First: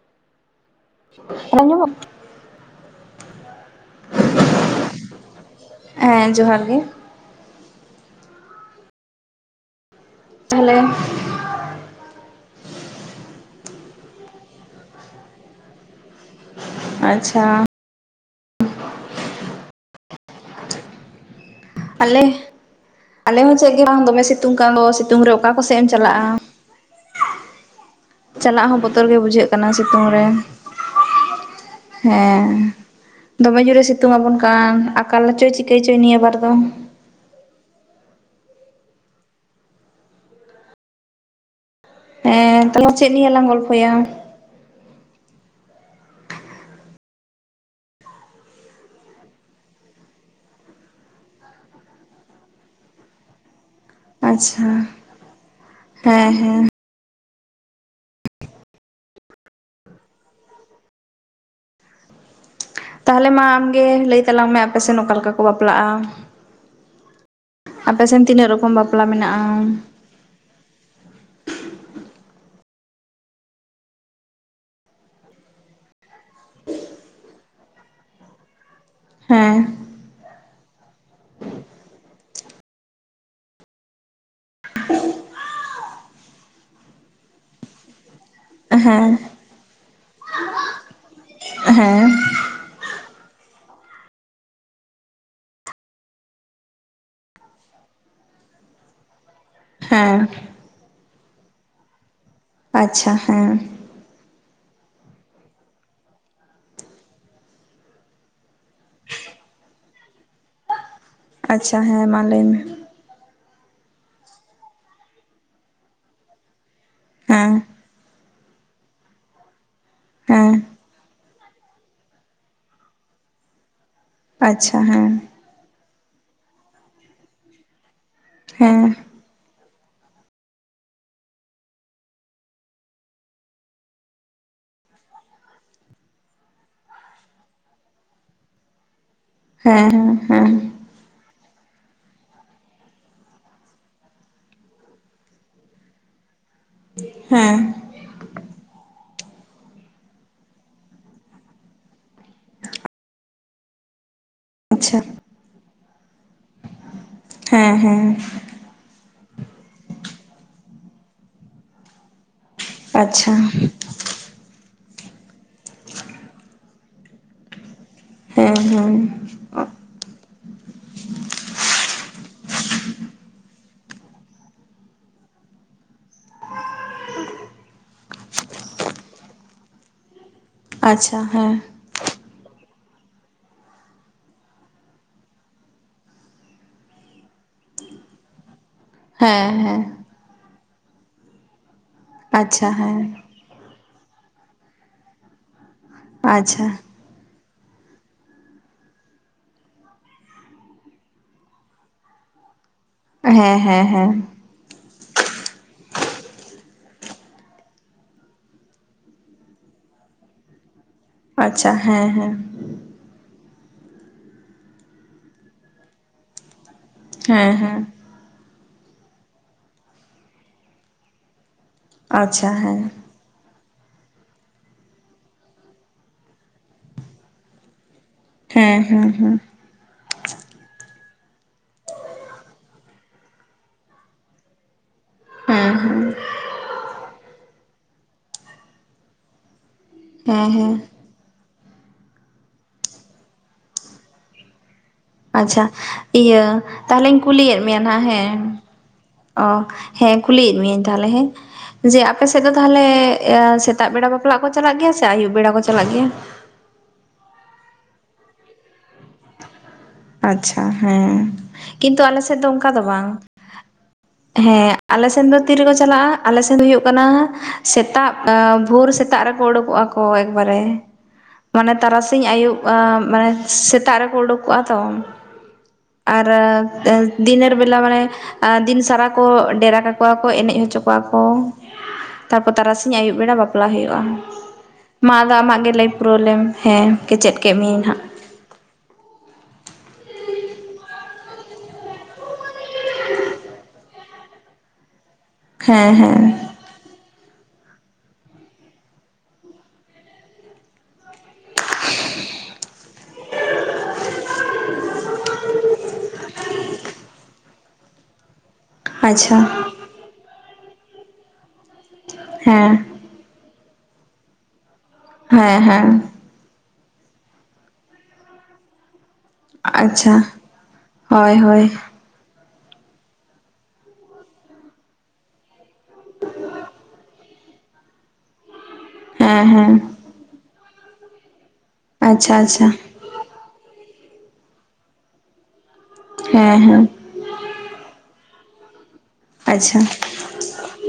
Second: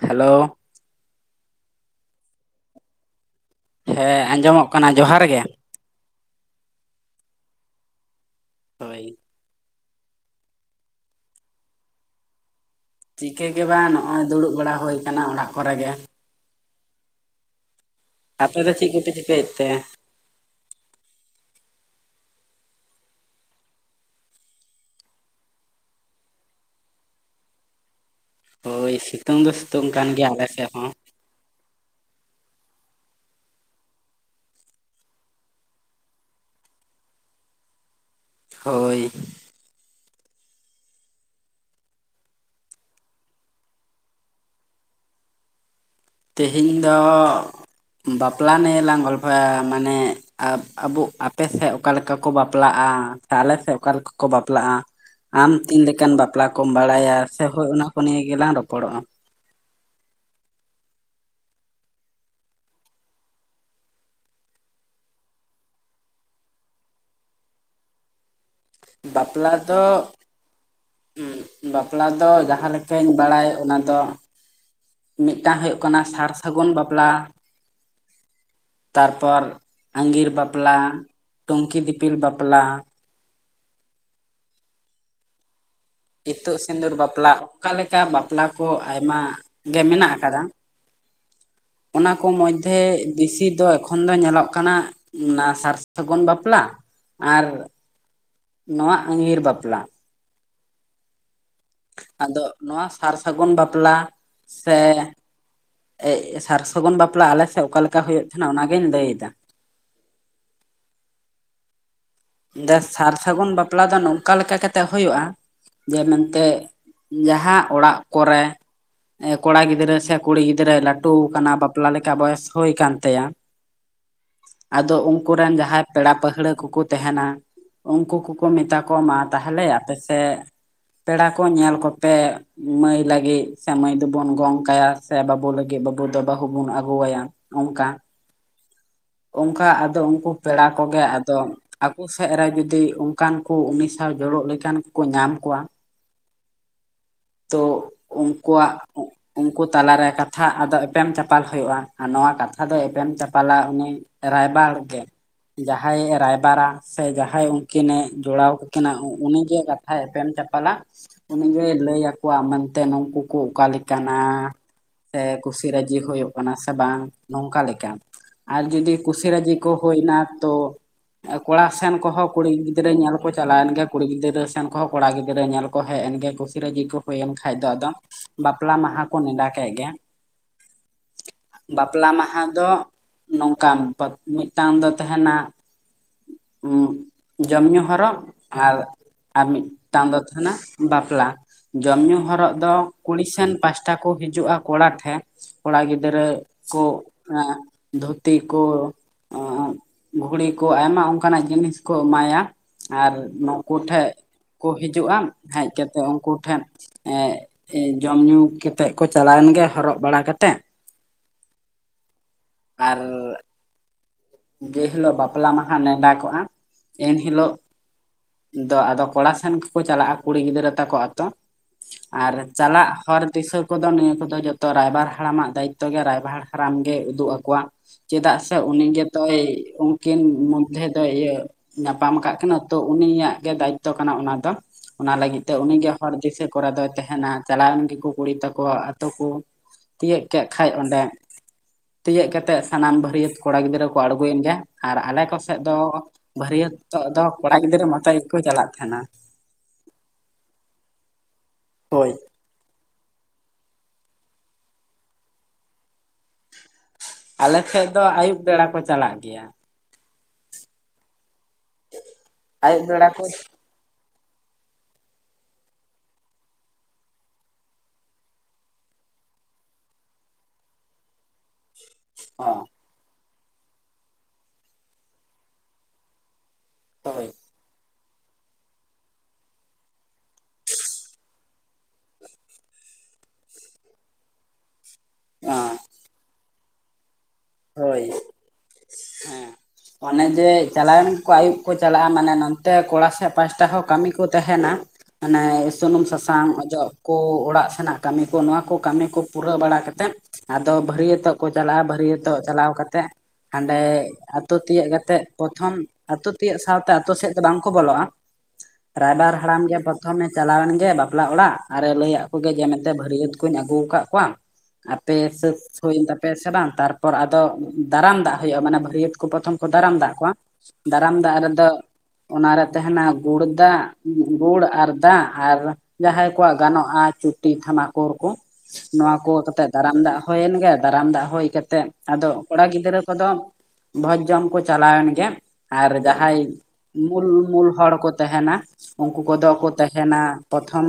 Hello. ᱟᱸᱡᱚᱢᱚᱜ ᱦᱮᱸ ᱟᱸᱡᱚᱢᱚᱜ ᱠᱟᱱᱟ ᱡᱚᱦᱟᱨ ᱜᱮ ᱦᱮᱸ ᱡᱚᱦᱟᱨ ᱜᱮ ᱦᱳᱭ ᱛᱟᱦᱚᱞᱮ ᱪᱤᱠᱟᱹ ᱜᱮ ᱵᱟᱝ ᱱᱚᱜᱼᱚᱭ ᱫᱩᱲᱩᱵ ᱵᱟᱲᱟ ᱦᱩᱭ ᱠᱟᱱᱟ ᱚᱲᱟᱜ ᱠᱚᱨᱮ ᱜᱮ ᱟᱪᱪᱷᱟ ᱟᱯᱮ ᱫᱚ ᱪᱮᱫ ᱠᱚᱯᱮ ᱪᱤᱠᱟᱹᱭᱮᱫ ᱛᱮ? ᱟᱞᱮ ᱟᱞᱮ ᱦᱚᱸ ᱪᱮᱫ ᱜᱮ ᱵᱟᱝ ᱫᱚᱢᱮ ᱥᱤᱛᱩᱝ ᱠᱟᱱ ᱫᱚ ᱥᱤᱛᱩᱝ ᱨᱮ ᱚᱠᱟ ᱠᱚᱥᱮᱫ ᱮᱢ ᱪᱟᱞᱟᱜᱼᱟ ᱾ ᱪᱟᱞᱟᱜ ᱦᱚᱸ ᱦᱳᱭ ᱵᱚᱛᱚᱨ ᱜᱮ ᱥᱤᱛᱩᱝ ᱫᱚ ᱵᱩᱡᱷᱟᱹᱜ ᱠᱟᱱᱟ ᱥᱤᱛᱩᱝ ᱠᱟᱱ ᱨᱮ ᱜᱮᱭᱟ ᱟᱞᱮ ᱥᱮᱫ ᱦᱚᱸ ᱦᱮᱸ ᱾ ᱫᱚᱢᱮ ᱡᱩᱨᱮ ᱥᱤᱛᱩᱝ ᱟᱵᱚᱱ ᱠᱟᱱ ᱟᱠᱟᱞᱪᱚᱭ ᱪᱤᱠᱟᱹᱭ ᱪᱚᱭ ᱱᱤᱭᱟᱹ ᱵᱟᱨ ᱫᱚ ᱾ ᱦᱳᱭ ᱾ ᱦᱮᱸ ᱛᱟᱦᱚᱞᱮ ᱪᱮᱫ ᱱᱤᱭᱟᱹ ᱞᱟᱝ ᱜᱚᱞᱯᱷᱚᱭᱟ? ᱛᱮᱦᱮᱧ ᱫᱚ ᱵᱟᱯᱞᱟ ᱱᱤᱭᱮ ᱞᱟᱝ ᱜᱚᱞᱯᱷᱚᱭᱟ ᱢᱟᱱᱮ ᱟᱵ ᱟᱵᱚ ᱟᱯᱮ ᱥᱮᱫ ᱚᱠᱟᱞᱮᱠᱟ ᱠᱚ ᱵᱟᱯᱞᱟᱜᱼᱟ ᱥᱮ ᱟᱞᱮᱥᱮᱫ ᱚᱠᱟᱮᱠᱟ ᱠᱚ ᱟᱪᱪᱷᱟ ᱵᱟᱯᱞᱟᱜᱼᱟ ᱟᱢ ᱛᱤᱱ ᱞᱮᱠᱟᱱ ᱦᱮᱸ ᱵᱟᱯᱞᱟ ᱦᱮᱸ ᱠᱚᱢ ᱵᱟᱲᱟᱭᱟ ᱥᱮ ᱦᱳᱭ ᱚᱱᱟ ᱠᱚ ᱱᱤᱭᱮ ᱜᱮᱞᱟᱝ ᱨᱚᱯᱚᱲᱚᱜᱼᱟ ᱾ ᱛᱟᱦᱚᱞᱮ ᱢᱟ ᱟᱢᱜᱮ ᱞᱟᱹᱭ ᱛᱟᱞᱟᱝ ᱢᱮ ᱟᱯᱮᱥᱮᱫ ᱚᱠᱟ ᱞᱮᱠᱟ ᱠᱚ ᱵᱟᱯᱞᱟᱜᱼᱟ? ᱟᱯᱮ ᱥᱮᱱ ᱛᱤᱱᱟᱹᱜ ᱨᱚᱠᱚᱢ ᱵᱟᱯᱞᱟ ᱢᱮᱱᱟᱜᱼᱟ? ᱵᱟᱯᱞᱟ ᱫᱚ ᱡᱟᱦᱟᱸ ᱞᱮᱠᱟᱧ ᱵᱟᱲᱟᱭ ᱚᱱᱟ ᱫᱚ ᱢᱤᱫᱴᱟᱝ ᱦᱩᱭᱩᱜ ᱠᱟᱱᱟ ᱥᱟᱨ ᱥᱟᱹᱜᱩᱱ ᱵᱟᱯᱞᱟ ᱾ ᱛᱟᱨᱯᱚᱨ ᱦᱮᱸ ᱟᱸᱜᱤᱨ ᱵᱟᱯᱞᱟ, ᱴᱩᱝᱠᱤ ᱫᱤᱯᱤᱞ ᱵᱟᱯᱞᱟ, ᱤᱛᱩᱫ ᱥᱤᱸᱫᱩᱨ ᱵᱟᱯᱞᱟ ᱚᱱᱠᱟ ᱞᱮᱠᱟ ᱵᱟᱯᱞᱟ ᱠᱚ ᱦᱮᱸ ᱟᱭᱢᱟ ᱜᱮ ᱢᱮᱱᱟᱜ ᱟᱠᱟᱫᱟ ᱦᱮᱸ ᱚᱱᱟ ᱠᱚ ᱢᱚᱫᱡᱽ ᱫᱷᱮ ᱵᱤᱥᱤ ᱫᱚ ᱮᱠᱷᱚᱱ ᱫᱚ ᱧᱮᱞᱚᱜ ᱠᱟᱱᱟ ᱚᱱᱟ ᱥᱟᱨ ᱥᱟᱹᱜᱩᱱ ᱵᱟᱯᱞᱟ ᱟᱨ ᱱᱚᱣᱟ ᱟᱸᱜᱤᱨ ᱵᱟᱯᱞᱟ ᱾ ᱦᱮᱸ ᱾ ᱟᱫᱚ ᱱᱚᱣᱟ ᱟᱪᱪᱷᱟ ᱥᱟᱨ ᱥᱟᱹᱜᱩᱱ ᱦᱮᱸ ᱵᱟᱯᱞᱟ ᱥᱮ ᱮ ᱥᱟᱨ ᱥᱟᱹᱜᱩᱱ ᱵᱟᱯᱞᱟ ᱟᱞᱮ ᱥᱮᱫ ᱚᱠᱟᱞᱮᱠᱟ ᱦᱩᱭᱩᱜ ᱛᱟᱦᱮᱱᱟ ᱚᱱᱟᱜᱤᱧ ᱞᱟᱹᱭ ᱮᱫᱟ ᱾ ᱟᱪᱪᱷᱟ ᱦᱮᱸ ᱢᱟ ᱞᱟᱹᱭ ᱢᱮ ᱾ ᱥᱟᱨ ᱥᱟᱹᱜᱩᱱ ᱵᱟᱯᱞᱟ ᱫᱚ ᱱᱚᱝᱠᱟ ᱞᱮᱠᱟ ᱠᱟᱛᱮᱜ ᱦᱩᱭᱩᱜᱳᱼᱟ ᱡᱮ ᱢᱮᱱᱛᱮ ᱦᱮᱸ ᱡᱟᱦᱟᱸ ᱚᱲᱟᱜ ᱠᱚᱨᱮ ᱮᱸ ᱠᱚᱲᱟ ᱜᱤᱫᱽᱨᱟᱹ ᱥᱮ ᱠᱩᱲᱤ ᱦᱮᱸ ᱜᱤᱫᱽᱨᱟᱹᱭ ᱞᱟᱹᱴᱩ ᱟᱠᱟᱱᱟ ᱵᱟᱯᱞᱟ ᱞᱮᱠᱟ ᱵᱚᱭᱚᱥ ᱦᱩᱭ ᱟᱠᱟᱱ ᱛᱟᱭᱟ [inaudible] ᱟᱪᱪᱷᱟ ᱟᱫᱚ ᱦᱮᱸ ᱩᱱᱠᱩ ᱨᱮᱱ ᱡᱟᱦᱟᱸᱭ ᱯᱮᱲᱟ ᱯᱟᱹᱦᱟᱹᱲᱟᱹ ᱠᱚᱠᱚ ᱛᱟᱦᱮᱱᱟ ᱩᱱᱠᱩ ᱠᱚ ᱠᱚ ᱢᱮᱛᱟ ᱦᱮᱸ ᱠᱚᱣᱟ ᱢᱟ ᱛᱟᱦᱚᱞᱮ ᱟᱯᱮ ᱥᱮᱫ ᱯᱮᱲᱟ ᱠᱚ ᱧᱮᱞ ᱠᱚᱯᱮ ᱢᱟᱹᱭ ᱞᱟᱹᱜᱤᱫ ᱥᱮ ᱢᱟᱹᱭ ᱫᱚᱵᱚᱱ ᱜᱚᱝᱠᱟᱭᱟ ᱥᱮ ᱵᱟᱹᱵᱩ ᱞᱟᱹᱜᱤᱫ ᱵᱟᱹᱵᱩ ᱫᱚ ᱵᱟᱹᱦᱩ ᱵᱚᱱ ᱟᱹᱜᱩᱣᱟᱭᱟ ᱾ ᱚᱱᱠᱟ, ᱚᱱᱠᱟ ᱟᱫᱚ ᱦᱮᱸ ᱦᱮᱸ ᱩᱱᱠᱩ ᱦᱮᱸ ᱯᱮᱲᱟ ᱠᱚᱜᱮ ᱟᱫᱚ ᱟᱠᱚ ᱥᱮᱫ ᱨᱮ ᱡᱩᱫᱤ ᱚᱱᱠᱟᱱ ᱠᱚ ᱩᱱᱤ ᱥᱟᱶ ᱡᱩᱲᱚᱜ ᱞᱮᱠᱟᱱ ᱠᱚᱠᱚ ᱧᱟᱢ ᱠᱚᱣᱟ [inaudible] ᱦᱮᱸ ᱾ ᱛᱚ ᱩᱱᱠᱩᱣᱟᱜ ᱩᱱᱠᱩ ᱛᱟᱞᱟᱨᱮ ᱠᱟᱛᱷᱟ ᱟᱫᱚ ᱮᱯᱮᱢ ᱪᱟᱯᱟᱞ ᱦᱩᱭᱩᱜᱼᱟ ᱟᱨ ᱱᱚᱶᱟ ᱠᱟᱛᱷᱟ ᱫᱚ ᱮᱯᱮᱢ ᱪᱟᱯᱟᱞᱟ ᱩᱱᱤ ᱨᱟᱭᱵᱟᱨ ᱟᱪᱪᱷᱟ ᱜᱮ ᱡᱟᱦᱟᱸᱭᱮ ᱨᱟᱭᱵᱟᱨᱟ ᱥᱮ ᱡᱟᱦᱟᱸᱭ ᱦᱮᱸ ᱩᱱᱠᱤᱱᱮ ᱦᱮᱸ ᱡᱚᱲᱟᱣ ᱠᱤᱱᱟ ᱩᱱᱤᱜᱮ ᱠᱟᱛᱷᱟᱭ ᱮᱯᱮᱢ ᱪᱟᱯᱟᱞᱟ ᱩᱱᱤᱜᱮ ᱞᱟᱹᱭ ᱭᱟᱠᱚᱣᱟ ᱢᱮᱱ ᱛᱮ ᱱᱩᱠᱩ ᱠᱚ ᱟᱪᱪᱷᱟ ᱠᱚ ᱚᱠᱟ ᱞᱮᱠᱟ ᱠᱟᱱᱟ ᱥᱮ ᱠᱩᱥᱤ ᱨᱟᱹᱡᱤ ᱦᱩᱭᱩᱜ ᱠᱟᱱᱟ ᱥᱮ ᱵᱟᱝ ᱱᱚᱝᱠᱟ ᱞᱮᱠᱟ ᱦᱮᱸ ᱟᱨ ᱡᱩᱫᱤ ᱦᱮᱸ ᱠᱩᱥᱤ ᱨᱟᱹᱡᱤ ᱠᱚ ᱦᱩᱭᱱᱟ ᱛᱚ ᱠᱚᱲᱟ ᱥᱮᱱ ᱠᱚᱦᱚᱸ ᱠᱩᱲᱤ ᱜᱤᱫᱽᱨᱟᱹ ᱧᱮᱞ ᱠᱚ ᱪᱟᱞᱟᱣ ᱮᱱ ᱜᱮ ᱠᱩᱲᱤ ᱜᱤᱫᱽᱨᱟᱹ ᱥᱮᱱ ᱠᱚᱦᱚᱸ ᱠᱚᱲᱟ ᱜᱤᱫᱽᱨᱟᱹ ᱧᱮᱞ ᱠᱚ ᱦᱮᱡ ᱮᱱ ᱜᱮ ᱠᱩ ᱥᱤ ᱨᱟᱹᱡᱤ ᱠᱚ ᱦᱩᱭᱮᱱ ᱠᱷᱟᱱ ᱫᱚ ᱟᱫᱚ ᱵᱟᱯᱞᱟ ᱢᱟᱦᱟ ᱠᱚ ᱱᱮᱰᱟ ᱠᱮᱫ ᱜᱮ ᱾ ᱟᱪᱪᱷᱟ ᱦᱮᱸ ᱾ ᱵᱟᱯᱞᱟ ᱢᱟᱦᱟ ᱫᱚ ᱱᱚᱝᱠᱟᱱ ᱢᱤᱫᱴᱟᱝ ᱫᱚ ᱛᱟᱦᱮᱱᱟ ᱡᱚᱢ ᱧᱩ ᱦᱚᱨᱚᱜ ᱟᱨ ᱟᱨ ᱦᱮᱸ ᱦᱮᱸ ᱢᱤᱫᱴᱟᱝ ᱫᱚ ᱛᱟᱦᱮᱱᱟ ᱵᱟᱯᱞᱟ ᱾ ᱡᱚᱢ ᱧᱩ ᱦᱚᱨᱚᱜ ᱟᱪᱪᱷᱟ ᱫᱚ ᱦᱮᱸ ᱠᱩᱲᱤ ᱥᱮᱱ ᱯᱟᱦᱴᱟ ᱠᱚ ᱦᱤᱡᱩᱜᱼᱟ ᱠᱚᱲᱟ ᱴᱷᱮᱱ ᱠᱚᱲᱟ ᱜᱤᱫᱽᱨᱟᱹᱼᱼ ᱜᱤᱫᱽᱨᱟᱹ ᱟᱪᱪᱷᱟ ᱠᱚ ᱫᱷᱩᱛᱤ ᱠᱚ ᱜᱷᱩᱲᱤᱼᱼ ᱟᱭᱢᱟ ᱚᱱᱠᱟᱱᱟᱜ ᱡᱤᱱᱤᱥ ᱠᱚ ᱮᱢᱟᱭᱟ ᱟᱨ ᱦᱮᱸ ᱦᱮᱸ ᱱᱩᱠᱩ ᱴᱷᱮᱱᱼᱼ ᱦᱮᱸ ᱠᱚ ᱦᱤᱡᱩᱜᱼᱟ ᱦᱮᱡ ᱠᱟᱛᱮᱫ ᱩᱱᱠᱩ ᱴᱷᱮᱱᱼᱼ ᱡᱚᱢ ᱧᱩ ᱠᱟᱛᱮᱫ ᱠᱚ ᱪᱟᱞᱟᱣᱮᱱ ᱜᱮ ᱦᱚᱨᱚᱜ ᱵᱟᱲᱟ ᱠᱟᱛᱮᱜ᱾ ᱟᱪᱪᱷᱟ ᱦᱮᱸ ᱦᱮᱸᱼᱼ ᱟᱨ ᱡᱮ ᱦᱤᱞᱳᱜ ᱵᱟᱯᱞᱟ ᱢᱟᱦᱟ ᱱᱮᱰᱟ ᱠᱚᱜᱼᱟ ᱮᱱᱦᱤᱞᱳᱜ ᱦᱮᱸ ᱦᱮᱸ ᱫᱚ ᱟᱫᱚ ᱠᱚᱲᱟ ᱥᱮᱱ ᱜᱮᱠᱚ ᱪᱟᱞᱟᱜᱼᱟ ᱠᱩᱲᱤ ᱜᱤᱫᱽᱨᱟᱹ ᱛᱟᱠᱚ ᱟᱛᱳ ᱟᱨ ᱟᱪᱪᱷᱟ ᱦᱮᱸ ᱪᱟᱞᱟᱜ ᱦᱚᱨ ᱫᱤᱥᱟᱹ ᱩᱱᱫᱚ ᱱᱤᱭᱟᱹ ᱠᱚᱫᱚ ᱡᱚᱛᱚ ᱨᱟᱭᱵᱟᱨ ᱦᱟᱲᱟᱢᱟᱜ ᱫᱟᱭᱤᱛᱛᱚ ᱜᱮ ᱨᱟᱭᱵᱟᱨ ᱦᱟᱲᱟᱢ ᱜᱮ ᱩᱫᱩᱜ ᱟᱠᱚᱣᱟ ᱪᱮᱫᱟᱜ ᱥᱮ ᱦᱮᱸ ᱩᱱᱤ ᱦᱮᱸ ᱜᱮᱛᱚᱭ ᱦᱮᱸ ᱩᱱᱠᱤᱱ ᱢᱚᱫᱽᱫᱷᱮ ᱫᱚᱭ ᱤᱭᱟᱹ ᱧᱟᱯᱟᱢ ᱟᱠᱟᱫ ᱠᱤᱱᱟ ᱛᱚᱼᱼ ᱩᱱᱤᱭᱟᱜ ᱜᱮ ᱫᱟᱭᱤᱛᱛᱚ ᱠᱟᱱᱟ ᱚᱱᱟ ᱫᱚ ᱚᱱᱟ ᱞᱟᱹᱜᱤᱫ ᱛᱮ ᱦᱮᱸ ᱩᱱᱤᱜᱮ ᱦᱮᱸ ᱦᱚᱲ ᱫᱤᱥᱟᱹ ᱠᱚᱨᱮ ᱫᱚᱭ ᱛᱟᱦᱮᱱᱟ᱾ ᱪᱟᱞᱟᱣᱮᱱ ᱜᱮᱠᱚ ᱠᱩᱲᱤ ᱛᱟᱠᱚ ᱟᱛᱳ ᱠᱚ ᱛᱤᱭᱳᱜ ᱦᱮᱸ ᱠᱮᱫ ᱠᱷᱟᱡ ᱦᱮᱸ ᱚᱸᱰᱮ ᱛᱤᱭᱳᱜ ᱠᱟᱛᱮᱜ ᱥᱟᱱᱟᱢ ᱵᱷᱟᱹᱨᱭᱟᱹᱛ ᱠᱚᱲᱟ ᱜᱤᱫᱽᱨᱟᱹ ᱠᱚ ᱟᱬᱜᱩᱭᱮᱱ ᱜᱮᱭᱟ ᱟᱨ ᱟᱞᱮ ᱠᱚ ᱥᱮᱫ ᱟᱪᱪᱷᱟ ᱫᱚ ᱤᱭᱟᱹ ᱵᱟᱹᱨᱭᱟᱹᱛᱚᱜ ᱛᱟᱦᱚᱞᱮᱧ ᱫᱚ ᱠᱚᱲᱟ ᱠᱩᱞᱤᱭᱮᱫ ᱢᱮᱭᱟ ᱜᱤᱫᱽᱨᱟᱹ ᱱᱟᱜ ᱢᱚᱛᱚ ᱜᱮᱠᱚ ᱦᱮᱸ ᱪᱟᱞᱟᱜ ᱛᱟᱦᱮᱱᱟ᱾ ᱚ ᱦᱮᱸ ᱠᱩᱞᱤᱭᱮᱫ ᱢᱤᱭᱟᱹᱧ ᱛᱟᱦᱚᱞᱮ ᱦᱮᱸ ᱡᱮ ᱦᱳᱭ ᱟᱯᱮ ᱥᱮᱫ ᱫᱚ ᱛᱟᱦᱚᱞᱮᱼᱼ ᱥᱮᱛᱟᱜ ᱵᱮᱲᱟ ᱵᱟᱯᱞᱟᱜ ᱠᱚ ᱪᱟᱞᱟᱜ ᱜᱮᱭᱟ ᱥᱮ ᱟᱹᱭᱩᱵ ᱵᱮᱲᱟ ᱠᱚ ᱪᱟᱞᱟᱜ ᱜᱮᱭᱟ᱾ ᱟᱞᱮᱥᱮᱫ ᱫᱚ ᱟᱹᱭᱩᱵ ᱵᱮᱲᱟ ᱠᱚ ᱪᱟᱞᱟᱜ ᱜᱮᱭᱟ᱾ ᱟᱪᱪᱷᱟ ᱦᱮᱸ ᱠᱤᱱᱛᱩ ᱟᱞᱮ ᱥᱮᱫ ᱫᱚ ᱚᱱᱠᱟ ᱫᱚ ᱟᱹᱭᱩᱵ ᱵᱟᱝ᱾ ᱵᱮᱲᱟ ᱠᱚ ᱦᱮᱸ ᱟᱞᱮᱥᱮᱱ ᱫᱚ ᱛᱤᱨᱮᱠᱚ ᱪᱟᱞᱟᱜᱼᱟ ᱟᱞᱮᱥᱮᱱ ᱫᱚ ᱦᱩᱭᱩᱜ ᱠᱟᱱᱟ ᱥᱮᱛᱟᱜ ᱵᱷᱳᱨ ᱥᱮᱛᱟᱜ ᱨᱮᱠᱚ ᱩᱰᱩᱠᱚᱜᱼᱟ ᱠᱚ ᱮᱠᱵᱟᱨᱮ [inaudible] ᱢᱟᱱᱮ ᱛᱟᱨᱟᱥᱤᱧ ᱟᱹᱭᱩᱵ ᱚ ᱢᱟᱱᱮ ᱥᱮᱛᱟᱜ ᱨᱮᱠᱚ ᱩᱰᱩᱠᱚᱜᱼᱟ᱾ ᱛᱚ ᱟᱨ ᱦᱳᱭ ᱫᱤᱱᱮᱨ ᱵᱮᱞᱟ ᱢᱟᱱᱮᱼᱼ ᱫᱤᱱ ᱥᱟᱨᱟ ᱠᱚ ᱰᱮᱨᱟ ᱠᱟᱠᱚᱣᱟ ᱠᱚ ᱮᱱᱮᱡ ᱦᱚᱪᱚ ᱠᱚᱣᱟ ᱠᱚ ᱛᱟᱨᱯᱚᱨ ᱛᱟᱨᱟᱥᱤᱧ ᱟᱹᱭᱩᱵ ᱵᱮᱲᱟ ᱵᱟᱯᱞᱟ ᱦᱩᱭᱩᱜᱼᱟ᱾ ᱢᱟ ᱟᱫᱚ ᱚ ᱟᱢᱟᱜ ᱜᱮ ᱞᱟᱹᱭ ᱯᱩᱨᱟᱹᱣ ᱞᱮᱢ ᱦᱮᱸ ᱠᱮᱪᱮᱫ ᱠᱮᱫᱢᱤᱭᱟᱹᱧ ᱦᱳᱭ ᱦᱮᱸ ᱚᱱᱮ ᱡᱮ ᱪᱟᱞᱟᱣ ᱮᱱ ᱠᱚ ᱟᱹᱭᱩᱵ ᱠᱚ ᱪᱟᱞᱟᱜᱼᱟ ᱢᱟᱱᱮᱼᱼ ᱛᱮ ᱠᱚᱲᱟ ᱥᱮᱫ ᱯᱟᱥᱴᱟ ᱦᱚᱸ ᱠᱟᱹᱢᱤ ᱠᱚ ᱛᱟᱦᱮᱱᱟ ᱢᱟᱱᱮ ᱦᱮᱸ ᱥᱩᱱᱩᱢ ᱦᱮᱸ ᱥᱟᱥᱟᱝ ᱚᱡᱚᱜ, ᱠᱚ ᱚᱲᱟᱜ ᱥᱮᱱᱟᱜ ᱠᱟᱹᱢᱤ ᱠᱚ ᱱᱚᱣᱟ ᱠᱚ ᱠᱟᱹᱢᱤ ᱠᱚ ᱯᱩᱨᱟᱹᱣ ᱵᱟᱲᱟ ᱠᱟᱛᱮᱫ ᱟᱫᱚ ᱵᱟᱹᱨᱭᱟᱹᱛᱚᱜ ᱠᱚ ᱪᱟᱞᱟᱜᱼᱟ ᱵᱷᱟᱹᱨᱭᱟᱹᱛᱚᱜ ᱪᱟᱞᱟᱣ ᱠᱟᱛᱮᱫ, ᱦᱟᱸᱰᱮ ᱟᱛᱳ ᱛᱤᱭᱳᱜ ᱠᱟᱛᱮᱜ ᱯᱨᱚᱛᱷᱚᱢ ᱟᱛᱳ ᱛᱤᱭᱳᱜ ᱥᱟᱶᱛᱮ ᱟᱛᱳ ᱥᱮᱫ ᱫᱚ ᱵᱟᱝ ᱠᱚ ᱵᱚᱞᱚᱜᱼᱟ᱾ [inaudible] ᱨᱟᱭᱵᱟᱨ ᱟᱪᱪᱷᱟ ᱦᱟᱲᱟᱢ ᱜᱮ ᱯᱨᱚᱛᱷᱚᱢᱮ ᱪᱟᱞᱟᱣᱮᱱ ᱜᱮ ᱵᱟᱯᱞᱟ ᱚᱲᱟᱜ ᱟᱨᱮ ᱞᱟᱹᱭᱟᱫ ᱠᱚᱜᱮ ᱡᱮ ᱦᱮᱸ ᱢᱮᱱᱛᱮ ᱵᱷᱟᱹᱨᱭᱟᱹᱛ ᱠᱩᱧ ᱟᱹᱜᱩ ᱟᱠᱟᱫ ᱠᱚᱣᱟ ᱟᱯᱮ ᱥᱟᱹᱛ ᱦᱮᱸ ᱦᱮᱸ ᱦᱩᱭᱮᱱ ᱛᱟᱯᱮ ᱥᱮ ᱵᱟᱝᱼᱼ ᱛᱟᱨᱯᱚᱨ ᱟᱫᱚ ᱫᱟᱨᱟᱢ ᱫᱟᱜ ᱦᱩᱭᱩᱜᱼᱟ ᱢᱟᱱᱮ ᱵᱟᱹᱨᱭᱟᱹᱛ ᱠᱚ ᱯᱨᱚᱛᱷᱚᱢ ᱠᱚ ᱫᱟᱨᱟᱢ ᱫᱟᱜ ᱟᱪᱪᱷᱟ ᱠᱚᱣᱟ ᱫᱟᱨᱟᱢ ᱦᱳᱭ ᱫᱟᱜ ᱦᱳᱭ ᱨᱮᱫᱚᱼᱼ ᱚᱱᱟᱨᱮ ᱛᱟᱦᱮᱱᱟ ᱜᱩᱲ ᱫᱟᱜ ᱜᱩᱲ ᱟᱨ ᱫᱟᱜ ᱟᱨᱼᱼ ᱡᱟᱦᱟᱸᱭ ᱠᱚᱣᱟᱜ ᱜᱟᱱᱚᱜᱼᱟ ᱪᱩᱴᱤ ᱛᱷᱟᱢᱟᱠᱩᱨ ᱠᱚ ᱱᱚᱣᱟ ᱠᱚ ᱦᱮᱸ ᱠᱟᱛᱮᱜ ᱦᱮᱸ ᱫᱟᱨᱟᱢ ᱫᱟᱜᱼᱼ ᱦᱩᱭᱮᱱ ᱜᱮ ᱫᱟᱨᱟᱢ ᱫᱟᱜ ᱦᱩᱭ ᱠᱟᱛᱮᱜ ᱟᱫᱚ ᱟᱪᱪᱷᱟ ᱠᱚᱲᱟ ᱟᱪᱪᱷᱟ ᱜᱤᱫᱽᱨᱟᱹ ᱠᱚᱫᱚ ᱵᱷᱚᱡᱽ ᱡᱚᱢ ᱠᱚ ᱪᱟᱞᱟ ᱣᱮᱱ ᱜᱮᱭᱟ ᱟᱨ ᱡᱟᱦᱟᱸᱭ ᱦᱮᱸ ᱦᱮᱸ ᱢᱩᱞ, ᱢᱩᱞ ᱦᱚᱲ ᱠᱚ ᱛᱟᱦᱮᱱᱟ ᱩᱱᱠᱩ ᱠᱚᱫᱚ ᱠᱚ ᱟᱪᱪᱷᱟ ᱛᱟᱦᱮᱱᱟ᱾ ᱯᱨᱚᱛᱷᱚᱢ